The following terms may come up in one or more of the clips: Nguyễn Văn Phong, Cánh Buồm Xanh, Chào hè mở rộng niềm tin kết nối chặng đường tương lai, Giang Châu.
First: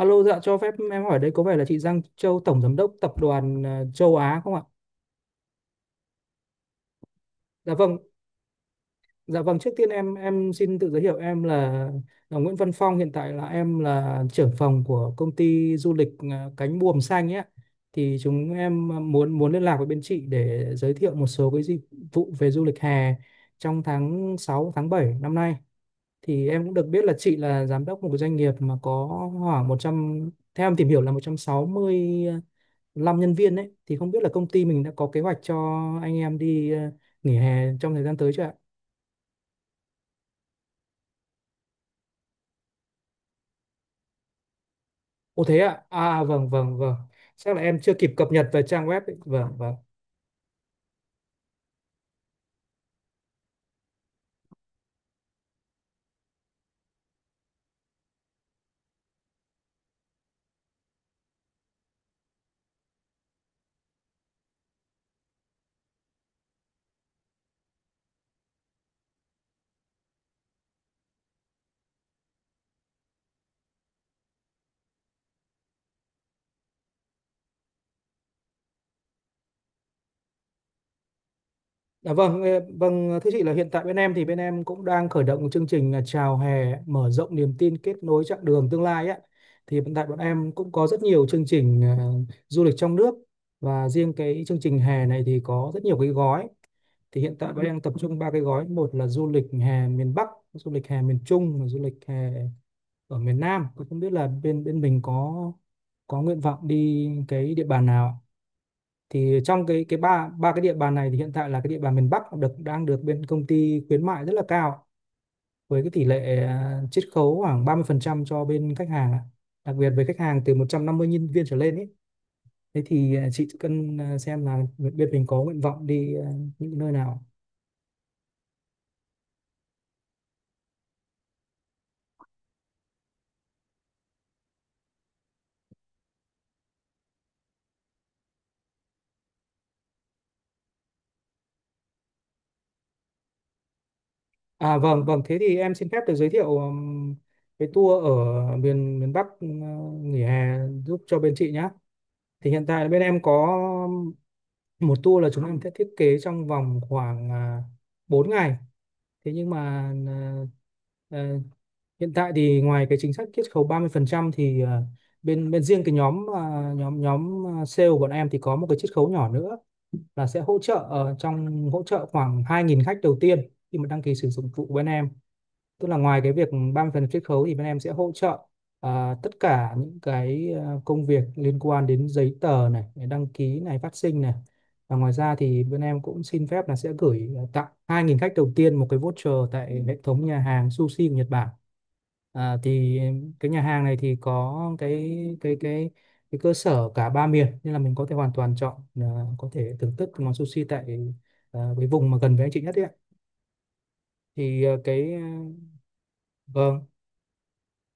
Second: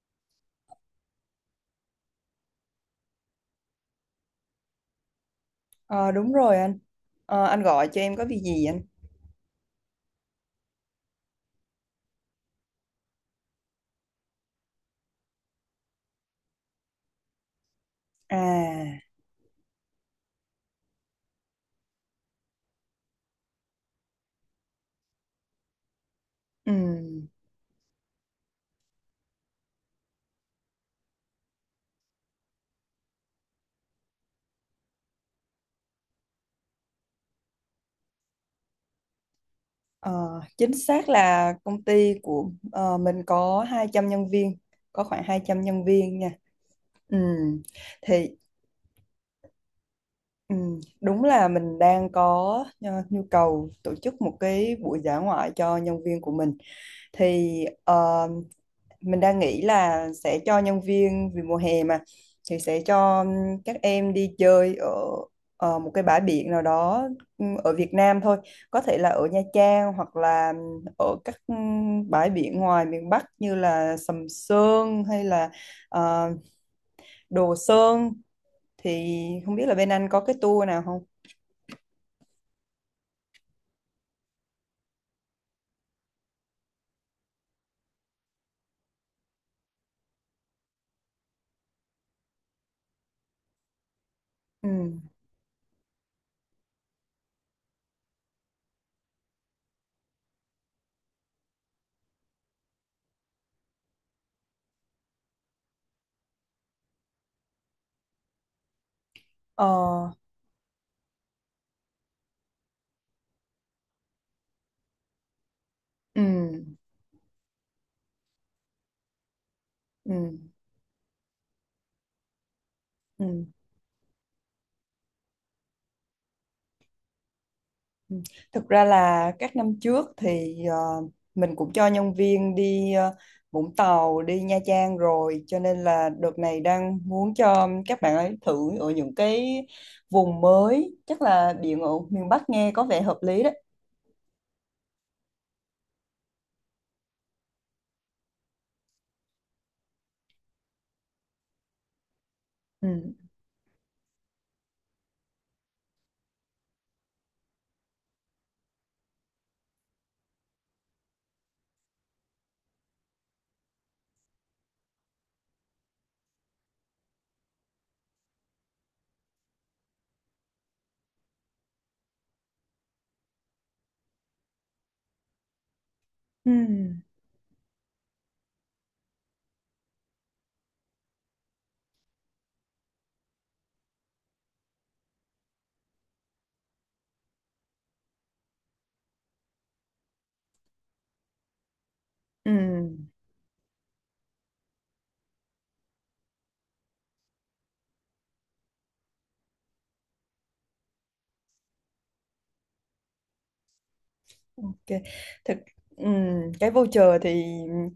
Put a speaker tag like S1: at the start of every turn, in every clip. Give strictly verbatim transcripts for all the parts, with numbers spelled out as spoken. S1: Alo, dạ cho phép em hỏi đây có vẻ là chị Giang Châu, Tổng Giám đốc Tập đoàn ờ, Châu Á không ạ?
S2: Ờ, đúng rồi anh. Ờ, anh
S1: Dạ
S2: gọi
S1: vâng,
S2: cho em có việc gì anh?
S1: dạ vâng. Trước tiên em em xin tự giới thiệu em là, là Nguyễn Văn Phong. Hiện tại là em là trưởng phòng của công ty du lịch ờ, Cánh Buồm Xanh ấy ạ. Thì chúng em ờ,
S2: À,
S1: muốn muốn liên lạc với bên chị để giới thiệu một số cái dịch vụ về du lịch hè trong tháng sáu tháng bảy năm nay. Thì em cũng được biết là
S2: ừm,
S1: chị là giám đốc một cái doanh nghiệp mà có khoảng một trăm, theo em tìm hiểu là một trăm sáu mươi lăm nhân viên đấy, thì không biết là công ty mình đã có kế hoạch cho anh em đi ờ, nghỉ hè trong thời gian tới chưa ạ?
S2: ờ, Chính xác là công ty của ờ, mình có hai trăm nhân viên, có khoảng hai
S1: Ồ thế
S2: trăm
S1: ạ.
S2: nhân
S1: À
S2: viên
S1: à,
S2: nha.
S1: vâng vâng vâng. Chắc là
S2: Ừm,
S1: em chưa kịp cập
S2: thì
S1: nhật về trang web ấy. Vâng vâng.
S2: ừm, đúng là mình đang có ờ, nhu cầu tổ chức một cái buổi dã ngoại cho nhân viên của mình. Thì ờ, mình đang nghĩ là sẽ cho nhân viên vì mùa hè mà thì sẽ cho các em đi chơi ở, ở một cái bãi biển nào đó ừm, ở Việt Nam thôi, có thể là ở Nha Trang hoặc là ở các ừm, bãi biển ngoài miền Bắc như là Sầm Sơn hay là ờ, Đồ Sơn, thì không biết là bên anh có cái tour nào không.
S1: Dạ vâng, ờ, vâng thưa chị là hiện tại bên em, thì bên em cũng đang khởi động chương trình là Chào hè mở rộng niềm tin kết nối chặng đường tương lai á. Thì hiện tại bọn em cũng có rất nhiều chương trình ờ, du lịch trong nước và riêng cái chương trình
S2: Ừ.
S1: hè này thì có rất nhiều cái gói. Thì hiện tại bọn em tập trung ba cái gói, một là du lịch hè miền Bắc, du lịch hè miền Trung và du lịch hè ở miền Nam. Tôi không biết là bên bên mình có có nguyện vọng đi cái địa bàn nào ạ? Thì trong
S2: Ờ,
S1: cái cái ba ba cái địa bàn này thì hiện tại là cái địa bàn miền Bắc được đang được bên công ty khuyến mại rất là cao với cái tỷ
S2: ừ.
S1: lệ à, chiết khấu khoảng ba mươi phần trăm cho bên khách hàng ạ. Đặc biệt với khách
S2: Ừ.
S1: hàng từ một trăm năm mươi nhân viên trở lên ấy, thế thì à,
S2: Ừ.
S1: chị cần à, xem là bên mình có nguyện vọng đi à, những nơi nào.
S2: Ừ. Thực ra là các năm trước thì ờ, mình cũng cho nhân viên đi ờ, Vũng Tàu, đi Nha Trang rồi, cho nên là đợt này đang muốn cho các bạn ấy thử ở những cái vùng mới, chắc là biển ở miền Bắc nghe có vẻ hợp lý đấy.
S1: À vâng vâng, thế thì em xin phép được giới thiệu ừm, cái tour ở miền miền Bắc ừ, nghỉ hè giúp cho bên chị nhá. Thì hiện tại là
S2: Ừ.
S1: bên em có một tour là chúng em sẽ thiết kế trong vòng khoảng à, bốn ngày. Thế nhưng mà à, à, hiện tại thì ngoài cái chính sách chiết khấu ba mươi phần trăm thì à, bên bên riêng cái nhóm à, nhóm nhóm à, sale của bọn em thì có một cái chiết khấu nhỏ nữa là sẽ hỗ trợ ờ, trong hỗ trợ khoảng hai nghìn khách đầu tiên khi mà đăng ký sử dụng dịch vụ bên em. Tức là ngoài cái việc
S2: Ừ.
S1: ba mươi phần trăm chiết khấu thì bên em sẽ hỗ trợ à, tất cả những cái à, công việc liên quan đến giấy tờ này, đăng ký này, phát sinh này. Và ngoài ra thì bên em cũng xin phép là sẽ gửi à, tặng hai nghìn khách đầu tiên một cái voucher tại hệ thống nhà hàng sushi của Nhật Bản.
S2: Ừ.
S1: À, thì cái nhà hàng này thì có cái cái cái cái cơ sở cả ba miền nên là mình có thể hoàn toàn chọn à, có thể thưởng thức món sushi tại à, cái vùng mà gần với anh chị nhất ấy ạ. Thì à,
S2: Ok.
S1: cái ờ,
S2: Thực, ừ. Cái
S1: vâng
S2: voucher thì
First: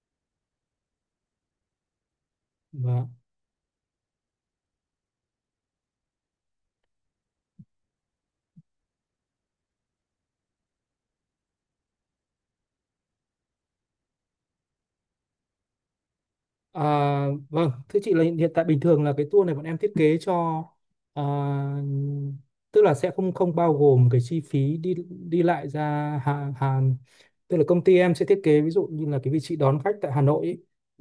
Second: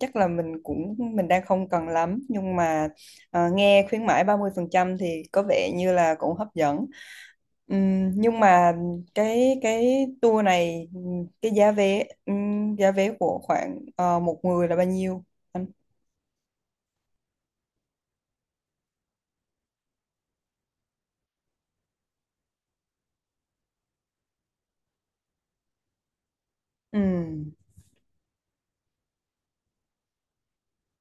S2: chắc là mình cũng mình đang không cần lắm, nhưng mà
S1: vâng.
S2: ờ, nghe khuyến mãi ba mươi phần trăm thì có vẻ như là cũng hấp dẫn. Ừm, nhưng mà cái cái tour này ừm, cái giá vé ừm, giá vé của khoảng ờ, một người là bao nhiêu anh?
S1: À, vâng, thưa chị là hiện hiện tại bình thường là cái tour này bọn em thiết kế cho à, tức là sẽ không không bao gồm cái chi phí đi đi lại ra Hà, Hà,
S2: Ừm,
S1: tức là công ty em sẽ thiết kế ví dụ như là cái vị trí đón khách tại Hà Nội ý,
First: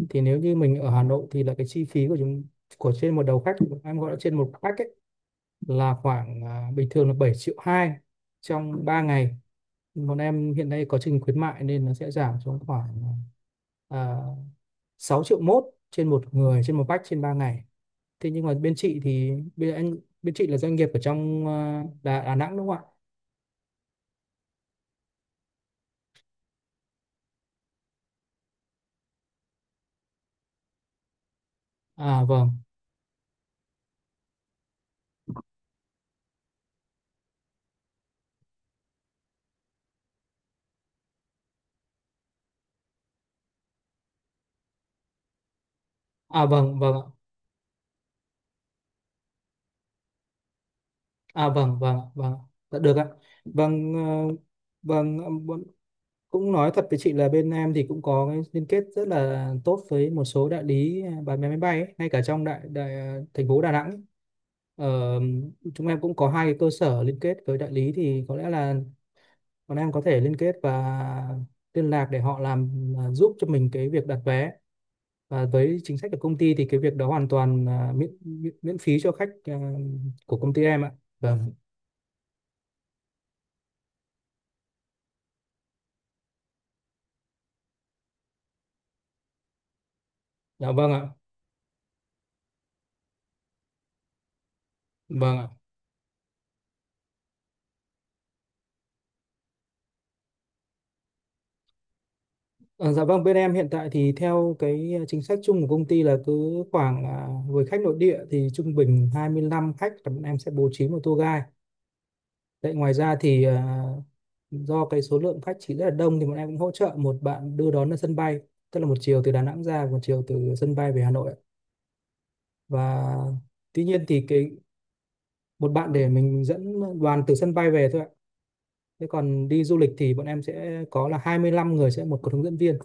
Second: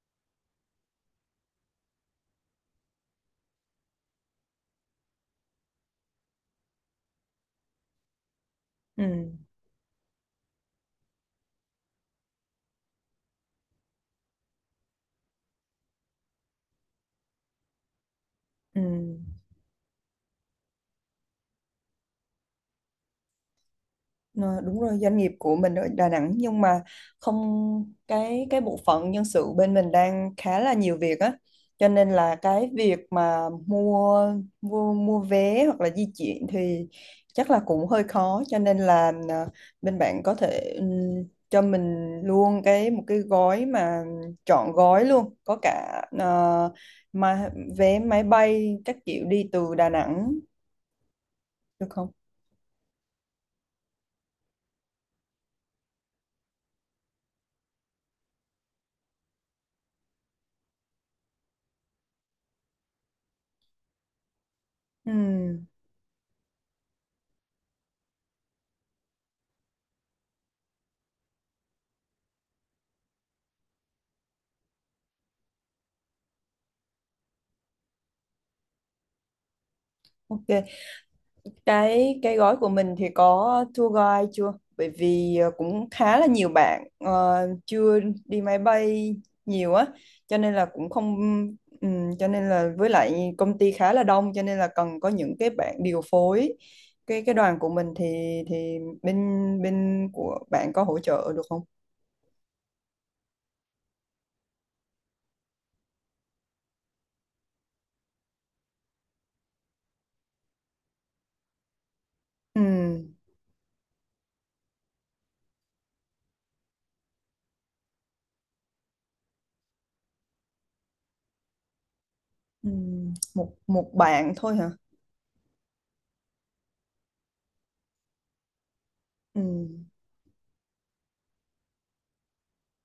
S1: thì nếu như mình ở Hà Nội thì là cái chi phí của chúng, của trên một đầu khách, em gọi là trên một khách ấy, là khoảng à, bình thường là bảy triệu hai trong ba ngày.
S2: ừm,
S1: Bọn em hiện nay có chương trình khuyến mại nên nó sẽ giảm xuống khoảng à, sáu triệu mốt trên một người trên một bách trên ba ngày. Thế nhưng mà bên chị
S2: ừm.
S1: thì bên anh, bên chị là doanh nghiệp ở trong ờ, Đà, Đà Nẵng đúng không ạ?
S2: Ờ, đúng rồi, doanh nghiệp của mình ở Đà Nẵng, nhưng mà không, cái cái bộ phận nhân sự bên mình đang khá là nhiều việc á, cho nên
S1: À
S2: là
S1: vâng.
S2: cái việc mà mua mua mua vé hoặc là di chuyển thì chắc là cũng hơi khó, cho nên là ờ, bên bạn có thể, ừm, cho mình luôn cái, một cái gói mà trọn gói luôn, có cả
S1: À
S2: ờ,
S1: vâng vâng ạ.
S2: mà vé máy bay các kiểu đi từ Đà Nẵng
S1: À vâng
S2: được
S1: vâng ạ,
S2: không?
S1: vâng. Dạ, được ạ. Vâng ờ, vâng ờ, bọn- cũng nói thật với chị là bên em thì cũng có cái liên kết rất là tốt với một số đại lý ờ, bán vé máy bay ấy, ngay cả trong đại, đại ờ, thành phố Đà Nẵng ấy. Ờ,
S2: Ừm,
S1: chúng em cũng có hai cái cơ sở liên kết với đại lý thì có lẽ là bọn em có thể liên kết và liên lạc để họ làm à, giúp cho mình cái việc đặt vé, và với chính sách của công ty thì cái việc đó hoàn toàn à, miễn, miễn miễn phí cho khách à, của công ty
S2: ok.
S1: em ạ. Vâng.
S2: Cái cái gói của mình thì có tour guide chưa? Bởi vì ờ, cũng khá là nhiều bạn ờ, chưa đi máy bay nhiều á, cho nên là
S1: Dạ
S2: cũng
S1: vâng ạ.
S2: không, ừm, cho nên là với lại công ty khá là đông, cho nên là cần có những
S1: Vâng ạ.
S2: cái bạn điều phối. Cái cái đoàn của mình thì thì bên bên của bạn có hỗ trợ được không?
S1: Ờ, dạ vâng, bên em hiện tại thì theo cái à, chính sách chung của công ty là cứ khoảng à, với khách nội địa thì trung bình hai mươi lăm khách là bọn em sẽ bố trí một tour guide. Đấy, ngoài
S2: Ừm,
S1: ra thì à, do cái số lượng khách chỉ rất là đông thì bọn em cũng hỗ trợ một bạn đưa đón ở sân bay, tức là một chiều từ Đà Nẵng ra, một chiều từ sân bay về Hà Nội ạ. Và
S2: ừm, một
S1: tuy
S2: một
S1: nhiên thì
S2: bạn
S1: cái,
S2: thôi hả?
S1: một bạn để mình dẫn đoàn từ sân bay về thôi ạ. Thế còn đi du lịch thì bọn em sẽ có là hai mươi lăm người sẽ một có hướng dẫn viên.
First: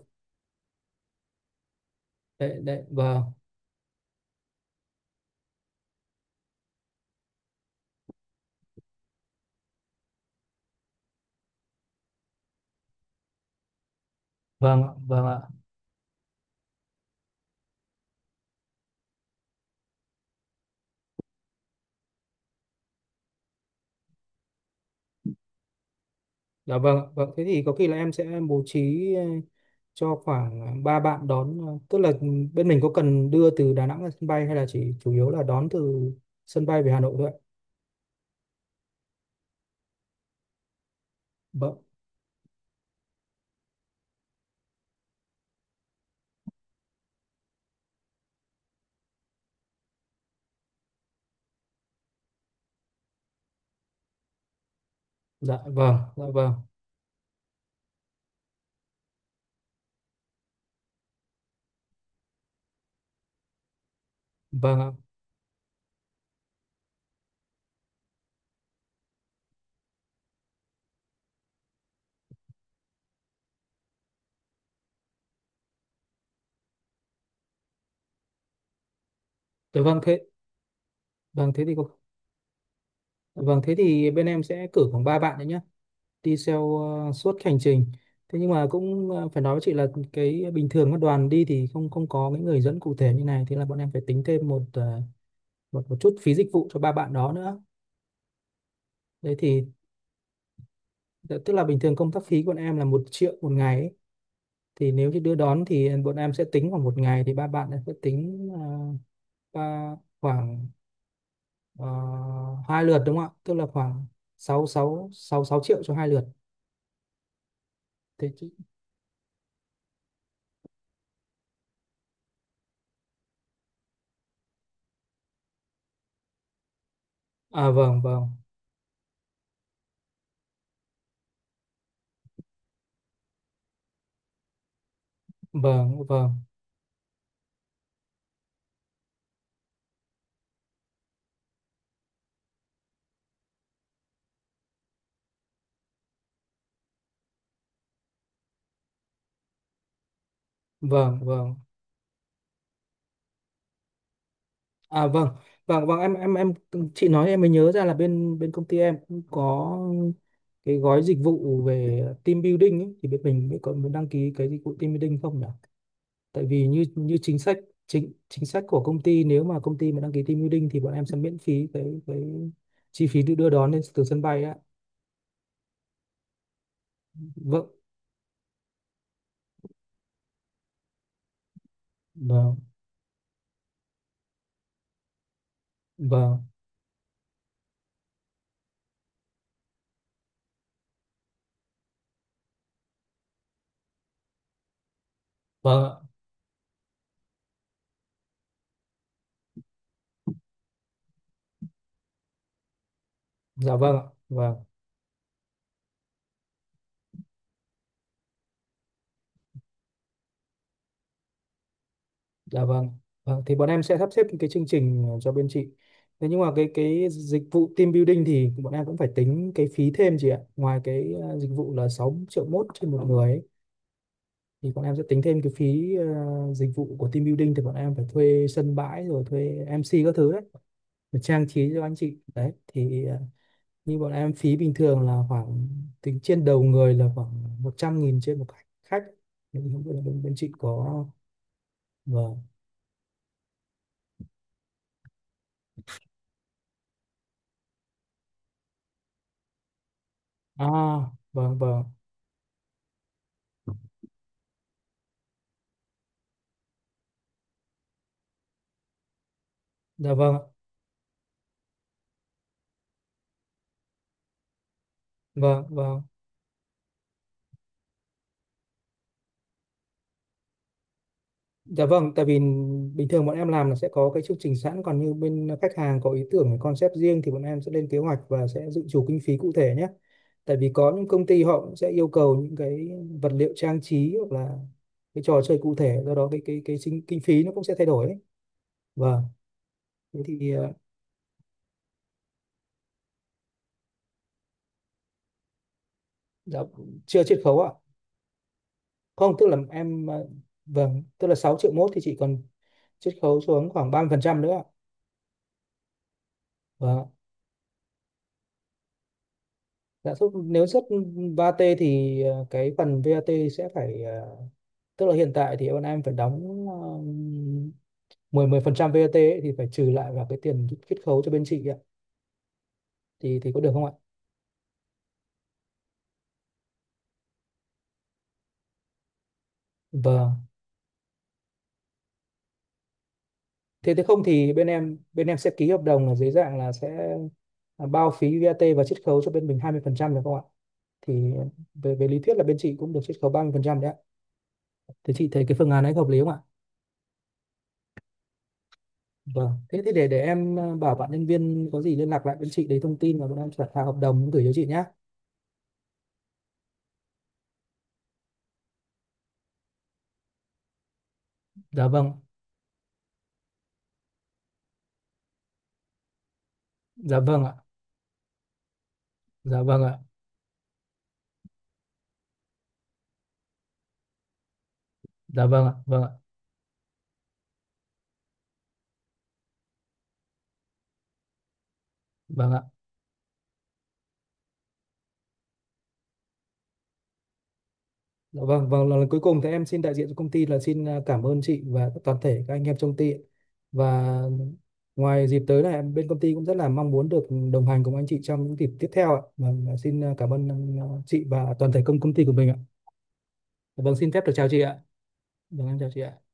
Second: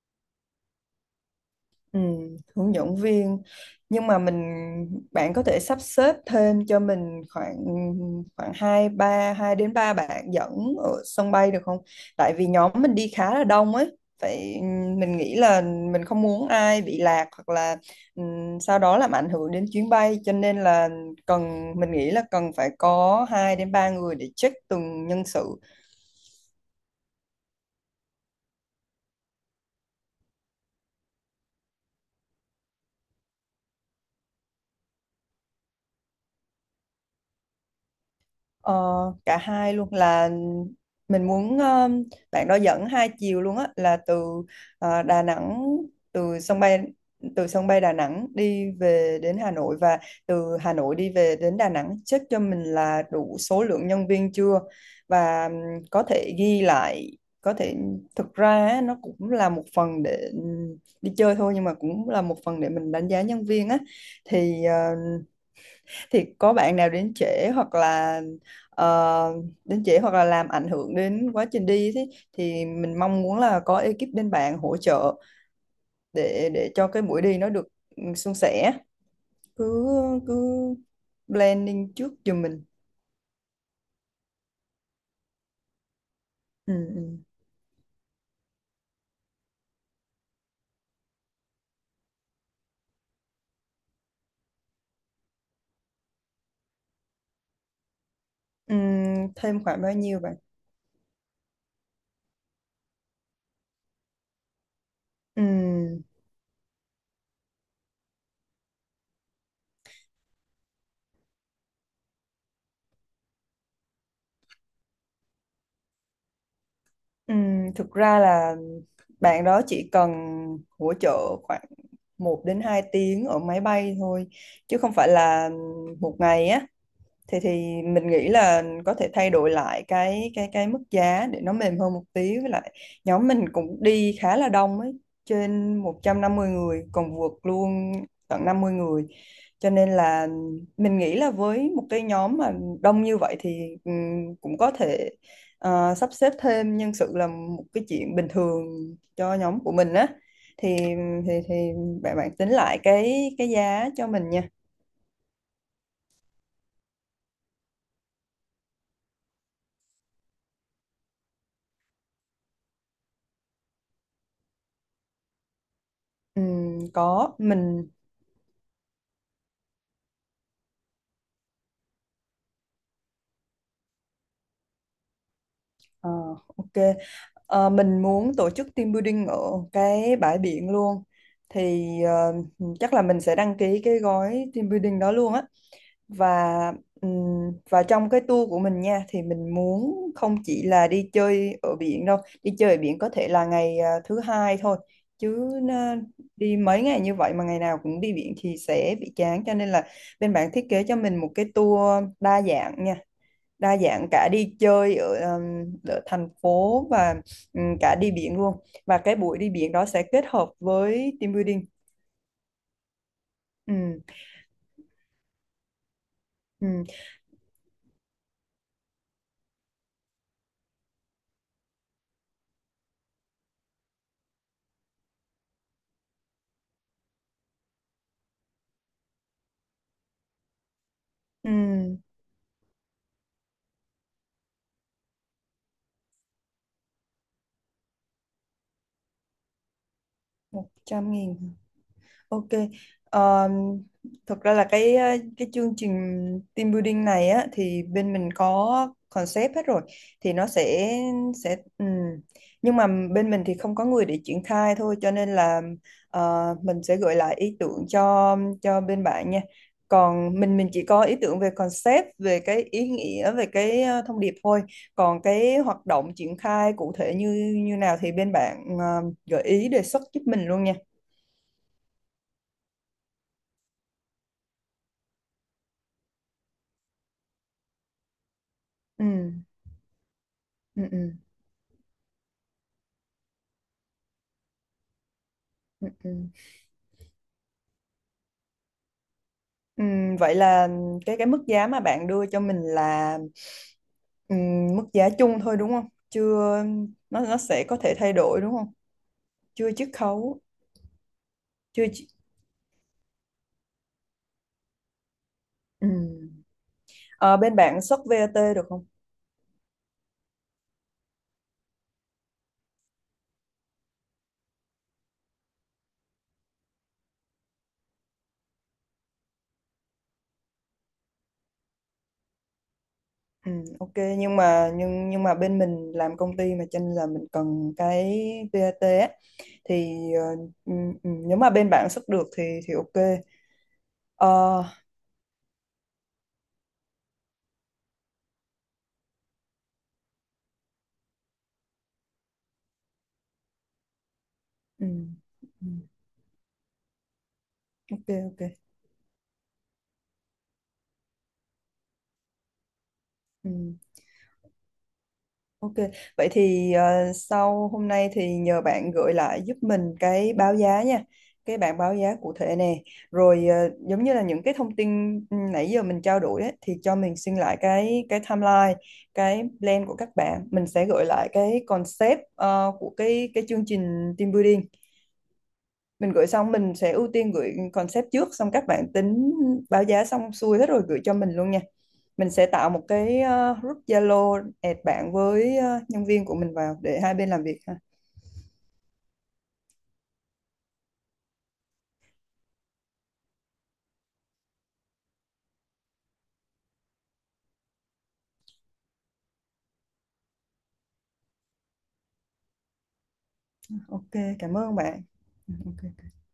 S2: Ừ,
S1: Đấy
S2: hướng
S1: đấy
S2: dẫn
S1: vâng.
S2: viên, nhưng mà mình, bạn có thể sắp xếp thêm cho mình khoảng, khoảng hai ba hai đến ba bạn dẫn ở sân bay được không? Tại vì nhóm mình đi khá là đông ấy, phải,
S1: Vâng ạ,
S2: mình
S1: vâng
S2: nghĩ
S1: ạ.
S2: là mình không muốn ai bị lạc hoặc là ừm, sau đó làm ảnh hưởng đến chuyến bay, cho nên là cần, mình nghĩ là cần phải có hai đến ba người để check từng nhân sự.
S1: Dạ vâng ạ, vâng thế thì có khi là em sẽ bố trí ờ, cho khoảng ba bạn đón ờ, tức là bên mình có cần đưa từ Đà Nẵng ra sân bay hay là chỉ chủ yếu là đón từ sân bay về Hà Nội thôi ạ?
S2: Ờ, cả hai luôn, là mình muốn
S1: Vâng.
S2: ờ, bạn đó dẫn hai chiều luôn á, là từ ờ, Đà Nẵng, từ sân bay, từ sân bay Đà Nẵng đi về đến Hà Nội, và từ Hà Nội đi về đến Đà Nẵng, check cho mình là đủ số lượng nhân viên chưa, và
S1: Dạ
S2: ừm,
S1: vâng,
S2: có
S1: dạ
S2: thể
S1: vâng,
S2: ghi lại, có thể, thực ra á, nó cũng là một phần để ừm, đi chơi thôi, nhưng mà cũng là một phần để mình đánh giá nhân viên á, thì
S1: vâng ạ.
S2: ờ, thì có bạn nào đến trễ hoặc là ờ, đến trễ hoặc là làm ảnh hưởng đến quá trình đi thì thì mình mong muốn là có ekip bên bạn hỗ trợ để để cho cái buổi đi nó được, ừ, suôn sẻ,
S1: Dạ
S2: cứ
S1: vâng thế,
S2: cứ
S1: vâng thế thì có-
S2: planning trước giùm mình.
S1: vâng thế thì bên em sẽ cử khoảng ba bạn đấy nhá, đi
S2: Ừ,
S1: theo ờ,
S2: ừ.
S1: suốt hành trình. Thế nhưng mà cũng ờ, phải nói với chị là cái bình thường các đoàn đi thì không không có cái người dẫn cụ thể như này, thế là bọn em phải tính thêm một ờ, một một chút phí dịch vụ cho ba bạn đó nữa.
S2: Ừ,
S1: Đấy thì
S2: thêm khoảng bao nhiêu bạn?
S1: dạ, tức là bình thường công tác phí của bọn em là một triệu một ngày ấy. Thì nếu như đưa đón thì
S2: ừ,
S1: bọn em sẽ tính khoảng một ngày, thì ba bạn sẽ tính uh, Ờ, hai lượt đúng không ạ? Tức là khoảng sáu sáu sáu sáu triệu cho hai lượt.
S2: ừ, Thực ra
S1: Thế chứ.
S2: là bạn đó chỉ cần hỗ trợ khoảng một đến hai tiếng ở máy bay thôi chứ không phải là một ngày á, thì thì
S1: À vâng
S2: mình
S1: vâng.
S2: nghĩ là có thể thay đổi lại cái cái cái mức giá để nó mềm hơn một tí, với lại nhóm mình cũng đi khá là đông ấy, trên một
S1: Vâng
S2: trăm
S1: vâng.
S2: năm mươi người, còn vượt luôn tận năm mươi người, cho nên là mình nghĩ là với một cái nhóm mà đông như vậy thì ừm, cũng có thể ờ, sắp xếp thêm nhân sự là một cái chuyện bình thường cho nhóm của mình á, thì
S1: Vâng
S2: thì
S1: vâng.
S2: thì bạn bạn tính lại cái cái giá cho mình nha.
S1: À vâng. Vâng vâng, em em em chị nói em mới nhớ ra là bên bên công ty em cũng có cái gói dịch vụ về team building ấy, thì bên mình mới có muốn đăng ký cái dịch vụ team building không nhỉ? Tại vì
S2: Ừm,
S1: như như
S2: có
S1: chính sách,
S2: mình.
S1: chính chính sách của công ty nếu mà công ty mà đăng ký team building thì bọn em sẽ miễn phí cái cái chi phí đưa đưa đón lên từ sân bay á.
S2: Ờ, ok.
S1: Vâng.
S2: Ờ, mình muốn tổ chức team building ở cái bãi biển luôn. Thì ờ,
S1: Vâng.
S2: chắc là mình sẽ đăng ký cái gói team building đó luôn á.
S1: Vâng.
S2: Và ừm, và trong cái tour của mình nha thì mình muốn không chỉ là đi chơi ở biển đâu. Đi chơi ở biển có thể là ngày à, thứ hai thôi. Chứ
S1: Vâng ạ,
S2: à, đi mấy ngày như vậy mà ngày nào cũng đi biển thì sẽ bị chán. Cho nên là bên bạn thiết kế cho mình một cái tour đa dạng nha,
S1: dạ
S2: đa
S1: vâng ạ,
S2: dạng cả đi
S1: vâng,
S2: chơi ở, um, ở thành phố, và um, cả đi biển luôn, và cái buổi đi biển đó sẽ kết hợp với team building.
S1: dạ vâng. Vâng, thì bọn em sẽ
S2: Ừ,
S1: sắp xếp cái chương trình cho bên chị. Thế nhưng mà cái
S2: ừ,
S1: cái dịch vụ team building thì bọn em cũng phải tính cái phí thêm chị ạ. Ngoài cái ờ, dịch vụ là sáu triệu mốt trên một người ấy, thì bọn em sẽ tính thêm cái phí ờ, dịch vụ của team building thì bọn em phải thuê sân bãi rồi thuê em xê các thứ đấy, để trang
S2: ừ,
S1: trí cho anh chị. Đấy, thì ờ, như bọn em phí bình thường là khoảng tính trên đầu người là khoảng một trăm nghìn trên một khách. Thì không biết là bên, bên chị có
S2: một trăm nghìn.
S1: và.
S2: Ok. Ờ, thực ra là cái ờ, cái chương trình team building này á thì bên mình có concept hết rồi, thì nó
S1: À,
S2: sẽ sẽ
S1: vâng vâng,
S2: ừm. Nhưng mà bên mình thì không có người để triển khai thôi, cho nên là ờ, mình sẽ gửi lại ý tưởng cho cho bên bạn nha.
S1: dạ vâng,
S2: Còn mình mình chỉ có ý tưởng về concept, về cái ý nghĩa, về cái ờ, thông điệp thôi. Còn cái
S1: vâng
S2: hoạt
S1: vâng,
S2: động triển khai cụ thể như như nào thì bên bạn ờ, gợi ý đề xuất giúp mình luôn nha.
S1: dạ vâng. Tại vì bình thường bọn em làm là sẽ có cái chương trình sẵn, còn như bên khách hàng có ý tưởng, cái concept riêng thì bọn em sẽ lên kế hoạch và sẽ dự trù kinh
S2: Ừ.
S1: phí cụ thể nhé. Tại vì
S2: Ừ.
S1: có những
S2: Ừ.
S1: công ty họ cũng sẽ yêu cầu những cái vật liệu trang trí hoặc là cái trò chơi cụ
S2: Ừ,
S1: thể, do
S2: ừ.
S1: đó cái cái cái chính, kinh phí nó cũng sẽ thay đổi ấy. Vâng,
S2: Ừ,
S1: thế
S2: vậy
S1: thì
S2: là
S1: ờ,
S2: cái cái mức giá mà bạn đưa cho mình là, ừ, mức giá chung thôi đúng không?
S1: dạ,
S2: Chưa, nó
S1: chưa
S2: nó
S1: chiết khấu
S2: sẽ
S1: ạ?
S2: có thể thay đổi đúng không?
S1: Không, tức là
S2: Chưa chiết
S1: em ờ,
S2: khấu,
S1: vâng, tức là sáu triệu
S2: chưa
S1: mốt thì
S2: chi-,
S1: chị còn chiết khấu xuống khoảng ba mươi phần trăm nữa ạ.
S2: ừ.
S1: Vâng ạ.
S2: Ờ, bên bạn xuất vê a tê được không?
S1: Lãi suất nếu xuất vát thì ờ, cái phần vát sẽ phải ờ, tức là hiện tại thì bọn em phải đóng ờ, 10 mười phần trăm vát ấy, thì phải trừ lại vào cái tiền chiết khấu cho bên chị ạ. Thì thì
S2: Ừ,
S1: có được không ạ?
S2: ok, nhưng mà nhưng nhưng mà bên mình làm công ty mà cho nên là mình cần cái vê a tê á, thì ờ,
S1: Vâng.
S2: ừ, ừ, nếu mà bên bạn xuất được thì thì ok.
S1: Thế thế không thì
S2: Ờ,
S1: bên em bên em sẽ ký hợp đồng là dưới dạng là sẽ ờ, bao phí vát và chiết khấu cho bên mình hai mươi phần trăm được không ạ? Thì ờ, về về lý thuyết là bên chị cũng được chiết khấu ba mươi phần trăm đấy ạ.
S2: ừ,
S1: Thế chị thấy cái
S2: ừ,
S1: phương án ấy hợp lý không ạ?
S2: ok ok.
S1: Vâng, thế thì để để em ờ, bảo bạn nhân viên có gì liên lạc lại với chị lấy thông tin và bọn em
S2: Ừ.
S1: soạn thảo hợp đồng gửi cho chị nhé.
S2: Ok, vậy thì ờ, sau hôm nay thì nhờ bạn gửi lại giúp mình cái báo giá nha, cái bảng
S1: Dạ
S2: báo
S1: vâng,
S2: giá cụ thể nè, rồi ờ, giống như là những cái thông tin, ừ, nãy giờ mình trao đổi ấy, thì cho mình
S1: dạ
S2: xin
S1: vâng ạ,
S2: lại cái cái timeline, cái
S1: dạ vâng
S2: plan của
S1: ạ,
S2: các bạn, mình sẽ gửi lại cái concept ờ, của cái cái chương trình team building,
S1: dạ vâng ạ, vâng ạ,
S2: mình gửi xong mình sẽ ưu tiên gửi concept trước, xong các bạn tính báo giá xong xuôi hết rồi gửi cho mình luôn nha, mình sẽ
S1: vâng ạ.
S2: tạo một cái ờ, group Zalo add bạn với ờ, nhân viên của mình vào để hai bên làm việc ha.
S1: Dạ vâng, vâng, lần cuối cùng thì em xin đại diện cho công ty là xin ờ, cảm ơn chị và toàn thể các anh em trong công ty. Và ngoài dịp tới này em bên công ty cũng rất là mong muốn được đồng hành cùng anh chị trong những dịp tiếp theo ạ. Vâng, xin ờ, cảm ơn ờ, chị và toàn thể công công ty của mình ạ. Dạ vâng,
S2: Ok,
S1: xin phép được chào
S2: cảm
S1: chị ạ.
S2: ơn bạn. Ừ,
S1: Dạ vâng, em chào chị
S2: ok.
S1: ạ.